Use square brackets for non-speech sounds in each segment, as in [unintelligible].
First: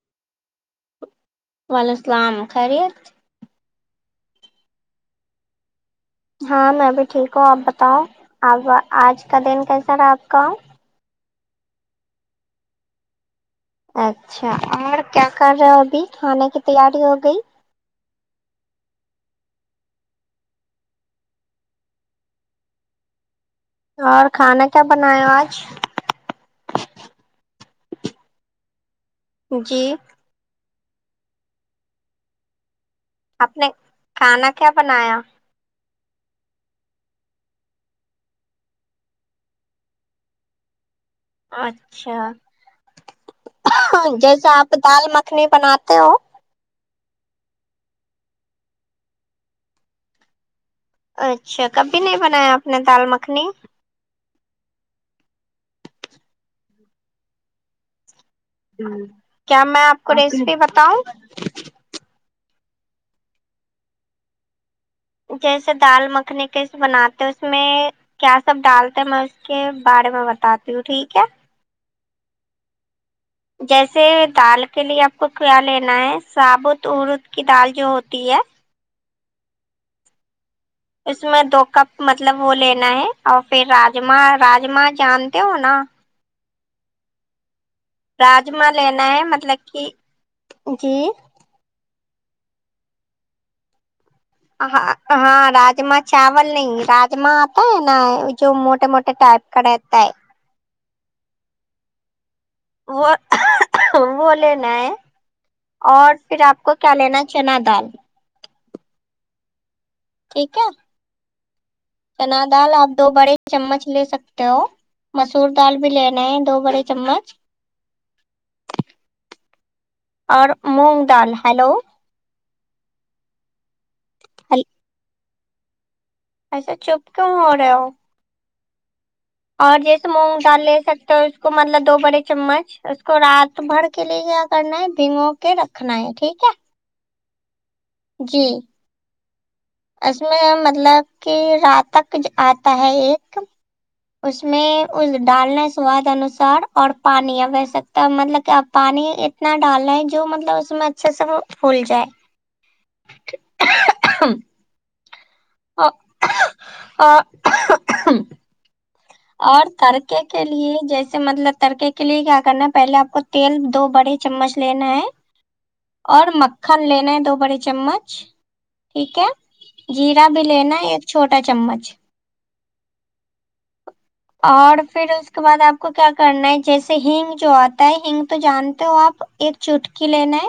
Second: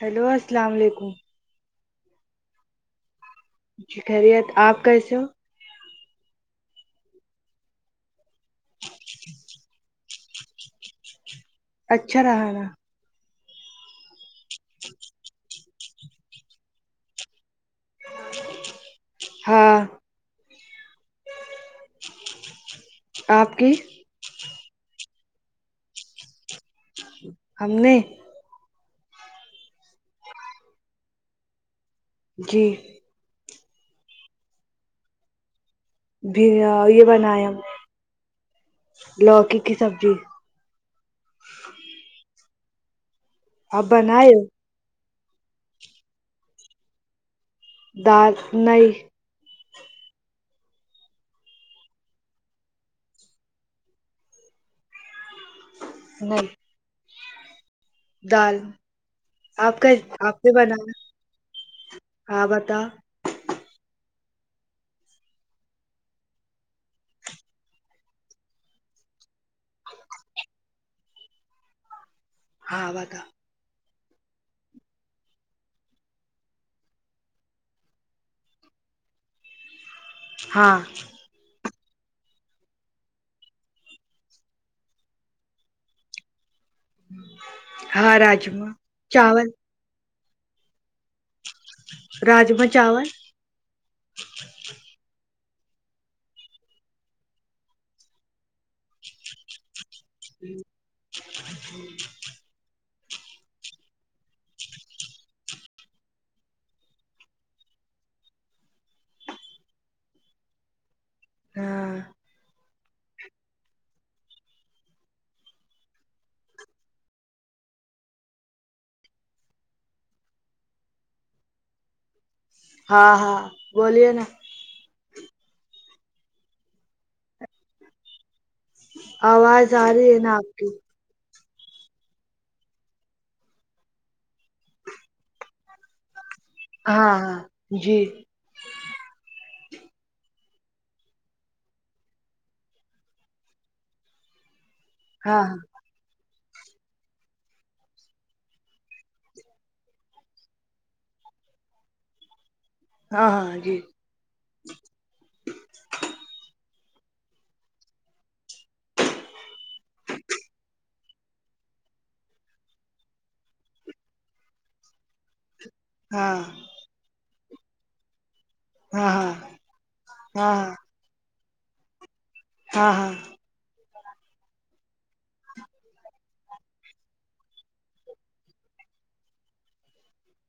hello السلام وعلیکم وعلیکم السلام خیریت جی خیریت آپ کیسے ہو ہاں میں بھی ٹھیک ہوں آپ بتاؤں اب آج کا دن کیسا رہا آپ کا اچھا رہا نا اچھا اور کیا کر رہے ہو ابھی کھانے کی تیاری ہو گئی ہاں آپ کی اور کھانا کیا بنائے ہو آج ہم نے جی جی آپ نے کھانا کیا بنایا بھریا یہ بنایا لوکی کی سبزی اچھا آپ بنائے ہو جیسے آپ دال مکھنی بناتے ہو دال نئی اچھا کبھی نہیں بنایا آپ نے دال مکھنی نہیں دال کیا آپ میں کا کو آپ نے ریسیپی بنایا بتاؤں ہاں بتاؤ جیسے دال مکھنی کیسے بناتے اس میں کیا سب ڈالتے میں اس کے بارے میں بتاتی ہوں ٹھیک ہے ہاں بتاؤ جیسے دال کے لیے آپ کو کیا لینا ہے ثابوت ارود کی دال جو ہوتی ہے ہاں اس میں دو کپ مطلب وہ لینا ہے اور پھر راجما راجاما جانتے ہو نا ہاں راجما لینا ہے مطلب کہ جی راجما چاول ہاں ہاں راجما چاول نہیں راجما آتا ہے نا جو موٹے موٹے ٹائپ کڑات ہے [unintelligible] وہ وہ لینا ہے اور پھر آپ کو کیا لینا ہے چنا دال ٹھیک ہے ہاں چنا دال آپ دو بڑے چمچ لے سکتے ہو مسور دال بھی لینا ہے دو بڑے چمچ اور مونگ دال ہیلو ہاں ہاں بولیے نا ہل اچھا چپ کیوں ہو رہا ہو آواز اور آ جیسے رہی ہے نا مونگ آپ دال کی لے سکتے ہو اس کو مطلب دو بڑے چمچ اس کو رات بھر کے لیے کیا کرنا ہے بھگو کے رکھنا ہے ٹھیک ہے ہاں ہاں جی جی اس میں مطلب کہ رات تک آتا ہے ایک اس میں اس ہاں ہاں ڈالنے سے سواد انوسار اور پانی اب ویسے تو مطلب کہ اپ پانی اتنا ڈال نا ہیں جو مطلب اس میں اچھا سب پھول جائے ہاں ہاں جی ہ ا آ اور ترکے کے لیے جیسے مطلب ترکے کے لیے کیا کرنا ہے پہلے آپ کو تیل دو بڑے چمچ لینا ہے اور ہاں مکھن لینا ہے دو بڑے چمچ ہاں ٹھیک ہے جیرا بھی ہاں لینا ایک چھوٹا چمچ ہاں ہاں اور پھر اس کے بعد آپ کو کیا کرنا ہے جیسے ہینگ جو آتا ہے ہینگ تو جانتے ہو آپ ایک چٹکی لینا ہے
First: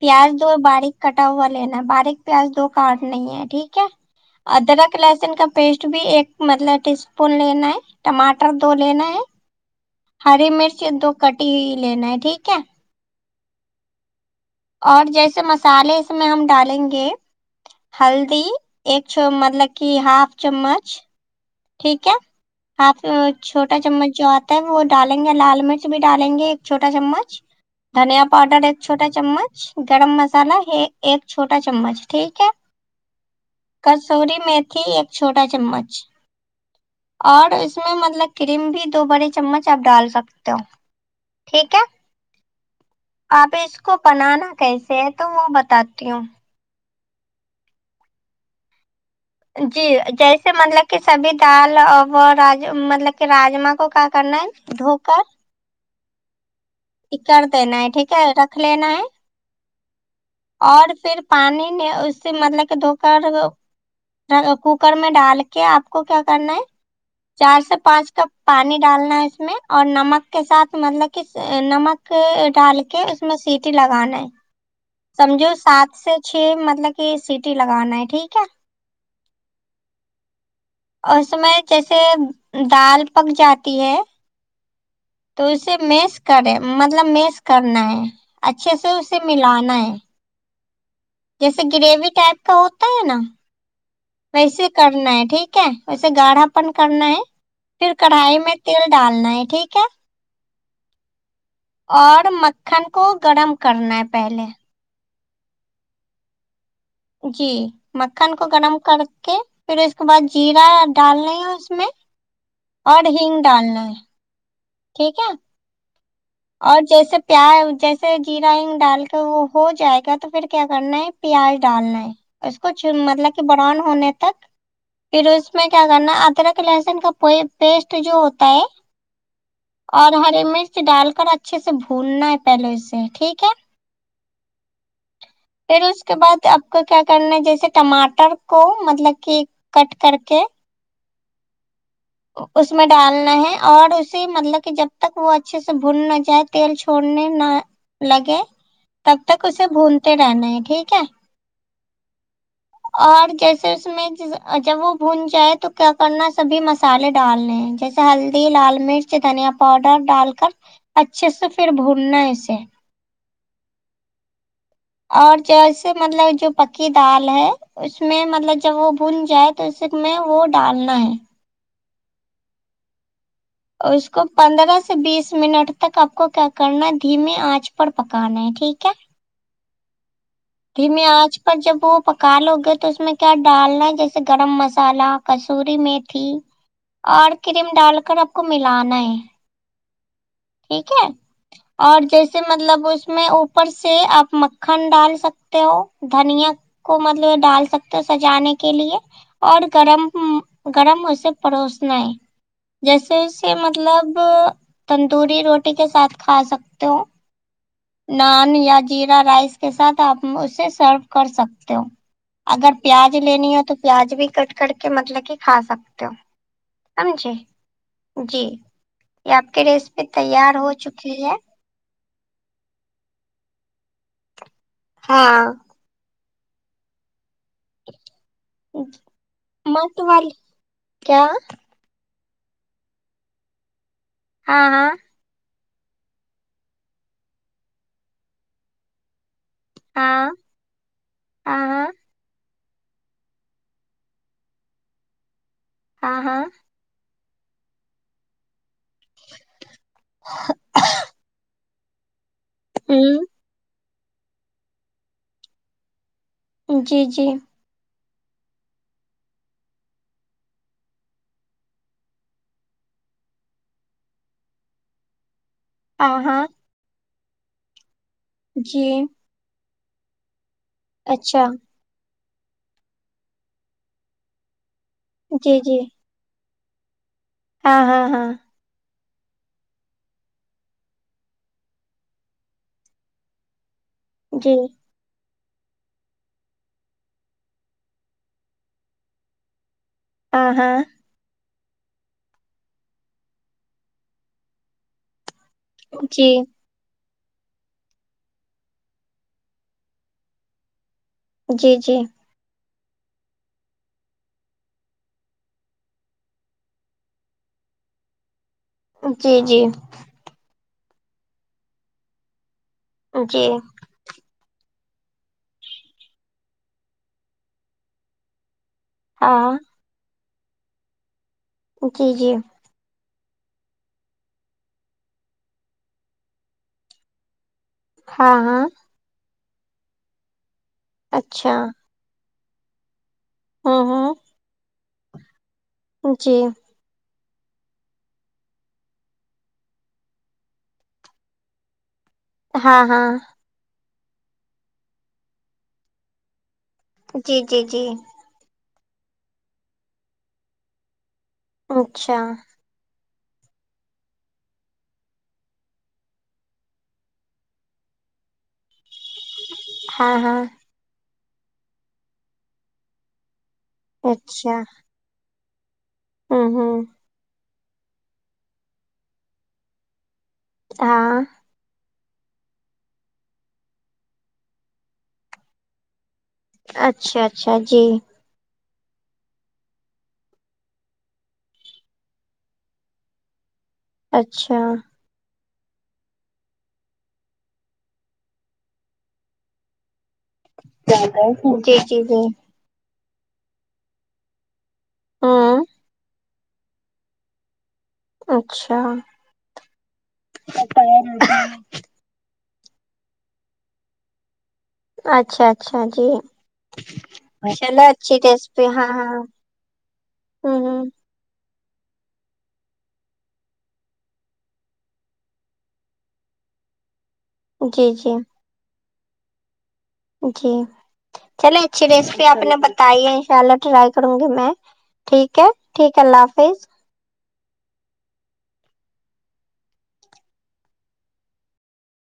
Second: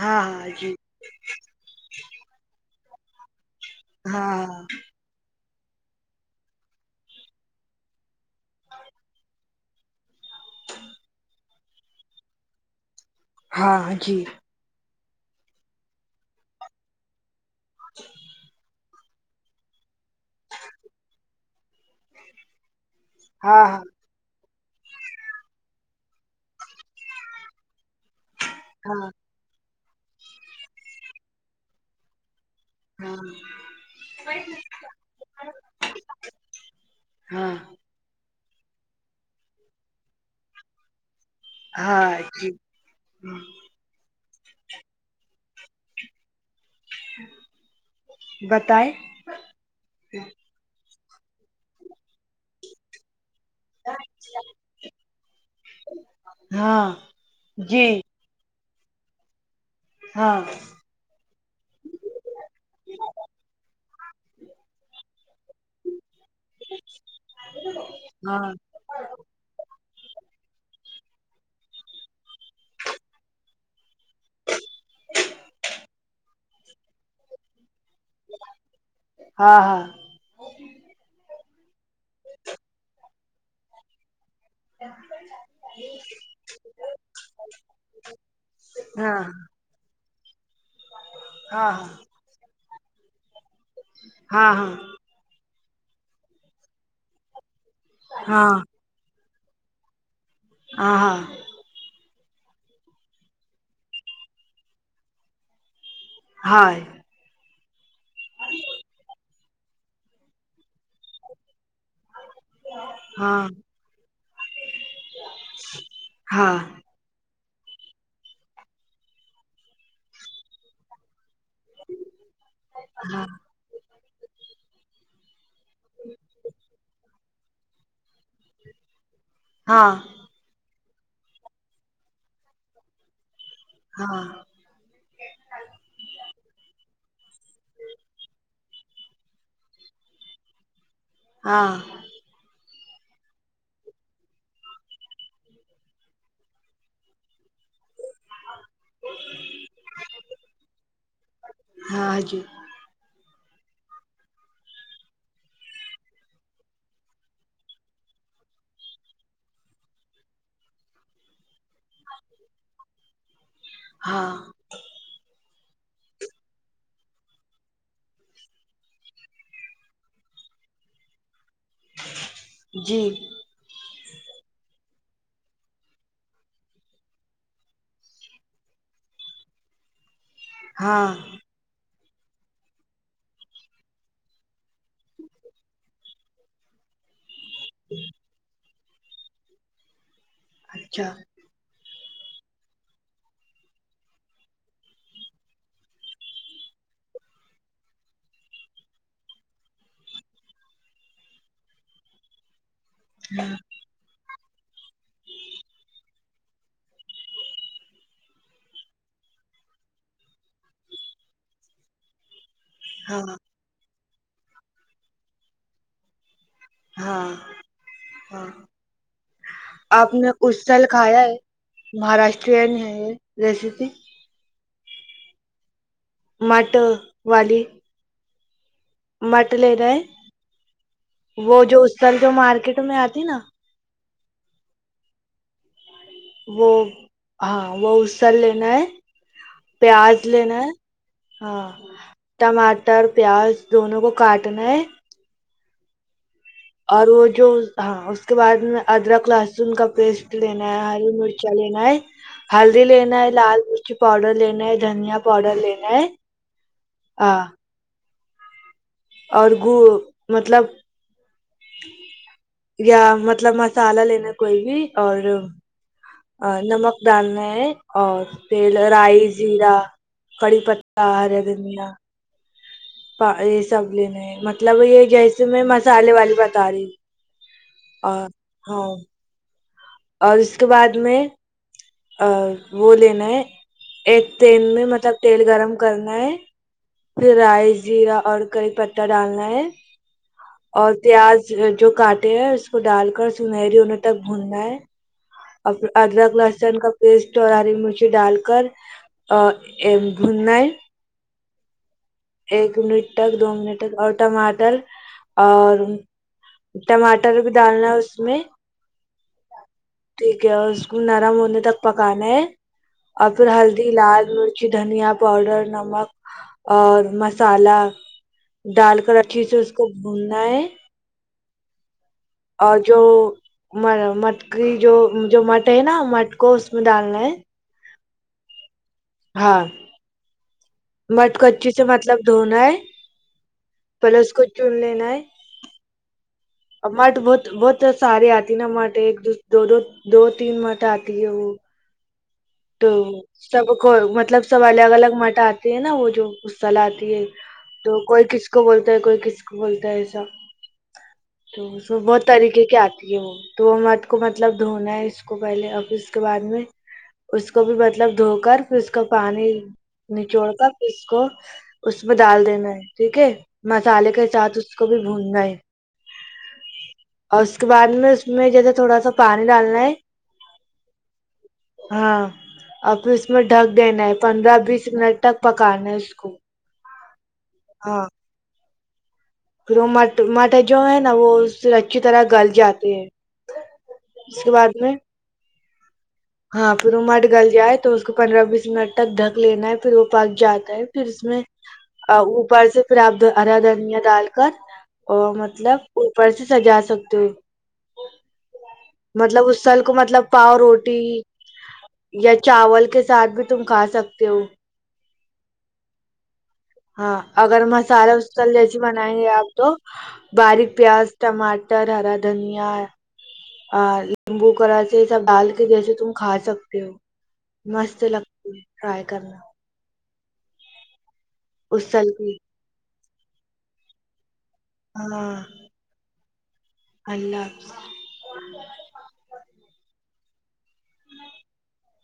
ہاں پیاز دو ہاں جی باریک کٹا ہوا لینا ہے باریک پیاز دو کاٹ نہیں ہے ٹھیک ہے ہاں ادرک لہسن کا پیسٹ بھی ایک مطلب ٹی اسپون لینا ہے ٹماٹر دو لینا ہے ہری مرچ دو کٹی ہوئی لینا ہے ٹھیک ہے ہاں جی اور جیسے مسالے اس میں ہم ڈالیں گے ہلدی ایک چ مطلب کی ہاف چمچ ٹھیک ہے ہاف ہاں چھوٹا چمچ جو آ تا وہ ڈالیں گے لال مرچ بھی ڈالیں گے ایک چھوٹا چمچ دھنیا پاؤڈر ایک چھوٹا ہاں چمچ گرم مسالا ایک چھوٹا چمچ ٹھیک ہے ہاں کسوروری میتھی ایک چھوٹا چمچ اور ہاں ہاں اس میں مطلب کریم بھی دو بڑے چمچ آپ ڈال سکتے ہو ٹھیک ہے ہاں جی آپ اس کو بنانا کیسے ہے تو وہ بتاتی ہوں بتائے جی جیسے مطلب کہ سبھی دال اور رج مطلب کہ راجما کو کا کر نا ہے دھوکر ہاں کر دینا جی ٹھیک ہے رکھ لین ہاں اور پھر پانی نے اس سے مطلب کہ دھو کر کوکر میں ڈال کے آپ کو کیا کرنا ہے چار سے پانچ کپ ہاں پانی ڈالنا اس میں اور نمک کے ساتھ مطلب کہ نمک ڈال کے کہ اس میں سیٹی لگانا ہے سمجھو سات سے چھ مطلب کہ سیٹی لگانا ہے ٹھیک ہے ہاں ہاں اور اس میں جیسے دال پک جاتی ہے [unintelligible] تو اسے میس کرے مطلب میس کرنا ہے اچھے سے اسے ہاں ملانا ہے جیسے ہاں گریوی ٹائپ کا ہوتا ہے نا ہاں ہاں ویسے کرنا ہے ٹھیک ہے ویسے گاڑھا پن کرنا ہے پھر کڑھائی میں تیل ڈالنا ہے ٹھیک ہے آ ہاں اور مکھن کو گرم کرنا ہے پہلے ہا جی مکھن کو گرم کر کے پھر اس کے بعد جیرا ڈالنا ہے اس میں اور ہنگ ہاں ڈالنا ہے ٹھیک ہے ہاں ہاں اور جیسے پیاز جیسے جیرا ہینگ ڈال کے وہ ہو جائے گا تو پھر کیا کرنا ہے پیاز ڈالنا ہے اس کو چن مطلب کہ براؤن ہونے تک پھر اس میں کیا کرنا ادرک لہسن کا پوئی پیسٹ جو ہوتا ہے ہاں اور ہری مرچ ڈال کر اچھے سے بھوننا ہے پہلے اس سے ٹھیک ہے ہاں پھر اس کے بعد آپ کو کیا کرنا ہے جیسے ٹماٹر کو مطلب کہ کٹ کر کے ہاں او اس میں ڈالنا ہے اور اسے مطلب کہ جب تک وہ اچھے سے بھن نہ جائے تیل چھوڑنے نہ لگے تب تک اسے بھونتے رہنا ہے ٹھیک ہے ہاں جی اور جیسے اس میں جب وہ بھون جائے تو کیا کرنا سبھی مس الے ڈالنے ہیں جیسے ہلدی لال مرچ دھنیا پاؤڈر ڈال کر اچھے سے پھر بھوننا ہے اسے ہاں اور جیسے مطلب جو پکی دال ہے اس میں مطلب جب وہ بھن جائے تو اس میں وہ ڈالنا ہے جی اور اس کو پندرہ سے بیس منٹ تک آپ کو کیا کرنا ہے دھیمیے آنچ پر پکانا ہے ٹھیک ہے دھیمی ہاں انچ پر جب وہ پکا لو گے تو اس میں کیا ڈالنا ہے جیسے گرم مسالح کسوری میتھی اور کریم ڈال کر آپ کو ملانا ہے ٹھیک ہے اچھا اور جیسے مطلب اس میں اوپر سے آپ مکھن ڈال سکتے ہو دھنیا کو مطلب یہ ڈال سکتے ہو سجانے کے لیے اور گرم گرم اسے پروسنا ہے جیسے اسے مطلب تندوری روٹی کے ساتھ کھا سکتے ہو نان یا جیرا رائس کے ساتھ آپ اسے سرو کر سکتے ہو اگر پیاز ہاں لینی ہو تو پیاز بھی کٹ کر کے مطلب کہ کھا سکتے ہو ہاں جی جی ہاں یے آپ کے دیسی آپ نے اس سال کھایا ہے مہاراشٹرین ہے یہ ریسیپی ہاں مٹ والی مٹ لے رہے مت والی کیا وہ جو اسر جو مارکیٹ میں آتی نا ہاں ہاں وہ ہاں وہ اسل لینا ہے پیاز ہاں لینا ہے ہاں ٹماٹر پیاز دونوں کو کاٹنا ہے ہاں ہاں اور وہ جو ہاں اس کے بعد میں ادرک لہسن کا پیسٹ لینا ہے ہری مرچا لینا ینا ہلدی لینا ہے ہوں لال مرچی پاؤڈر لینا ہے دھنیا پاؤڈر لینا ہے جی جی ہاں اور گ مطلب یا مطلب مسالہ لینا کوئی بھی اور ہاں ہاں ا نمک ڈالنا ہے اور تیل جی رائی زیرا کڑی پ تا ہرے اچھا دھنیا یہ سب لیینا ہے مطلب یہ جیسے جی میں جی مسالے والی بتا رہی ہ ہاں ہاں آ ہاں ہاں اور اس کے بعد میں ا وہ لینا ہے ایک جی تیل میں مطلب تیل گرم کرنا ہے پھر رائس زیرا اور کری پتا ڈالنا ہے ہاں ہاں اور پیاز جو کاٹے ہیں اس کو ڈال کر سنہری ہونے تک بھوننا ہے اور پھر جی ادرک لہسن کا پیسٹ اور ہری مرچی ڈال کر ا بھننا ہے جی جی ایک منٹ تک دو منٹ تک اور ٹماٹر اور ٹماٹر بھی ڈالنا ہے اس میں جی جی ٹھیک ہے اور اس کو نرم ہونے تک پکانا ہے ہاں اور پھر ہلدی لال مرچی دھنیا پاؤڈر نمک اور مسالہ ڈال کر اچھی سے اس کو بھوننا ہے جی جی اور جو م مٹ کی جو جو مٹ ہے نا مٹ کو اس میں ڈالنا ہے ہاں ہاں ہاں مٹ کو اچھا اچھے سے مطلب دھونا ہے ہوں پہلے اس کو چون لینا ہے جی اورمٹ بہت بہت سارے آتی ہے نا مٹ ایک دو دو دو تین مٹ آتی ہے وہ ہاں تو ہاں سب کو مطلب سب الگ الگ مٹ آتے ہیں نا وہ جو چلا آتی ہے جی جی جی تو کوئی کسی ک کو بولتا ہے کوئی کس کو بولتا ہے ایسا تو اچھا بہت طریقے کے آتے وہ تو مٹ کو مطلب دھونا ہے اس کو پہلے اور پھر اس کے بعد میں اس کو بھی مطلب دھو کر پھر اس کو پانی ہاں ہاں نچوڑ کر اس کو اس میں ڈال دینا ہے ٹھیک ہے مسالے کے ساتھ اس کو بھی بھوننا ہے ہاں ہاں اور اس کے بعد میں اس میں جیسے تھوڑا سا پانی ڈالنا ہے ہاں ہاں اور پھر اس میں ڈھک دینا ہے پندرہ بیس منٹ تک پکانا ہے اس کو اچھا اچھا جی ہاں پھر وه مٹ مٹ جو ہے نا وہ اس سے اچھی طرح گل جاتے ہیں اس کے اچھا بعد میں ہاں پھر وہ مٹ گل جائے تو اس کو پندرہ بیس منٹ تک ڈھک لینا ہے پھر وہ پک جاتا ہے پھر اس میں جی جی اہ او جی اوپر سے پھر آپ ہرا دھنیا ڈال کر ہوں مطلب اوپر سے سجا سکتے ہو اچھا مطلب اس سال کو مطلب پاؤ روٹی پیر یا چاول کے ساتھ بھی تم کھا سکتے ہو اچھا اچھا جی ہاں اگر چلو مسالہ اچھی وسال ریسیپی جیسی ہاں ہاں بنائیں گے آپ تو ہوں باریک پیاز ٹماٹر ہرا دھنیا اور لیمبو کراس یہ سب ڈال کے جیسے تم کھا سکتے ہو ہوں جی مست جی لگتی ہے ٹرائی کرنا جی چلے اچھی اسل ریسیپی کی آپ نے بتائی ہے انشاء اللہ ٹرائی کروں گی میں ٹھیک ہاں ہے ٹھیک ہے اللہ حافظ اللہ حافظ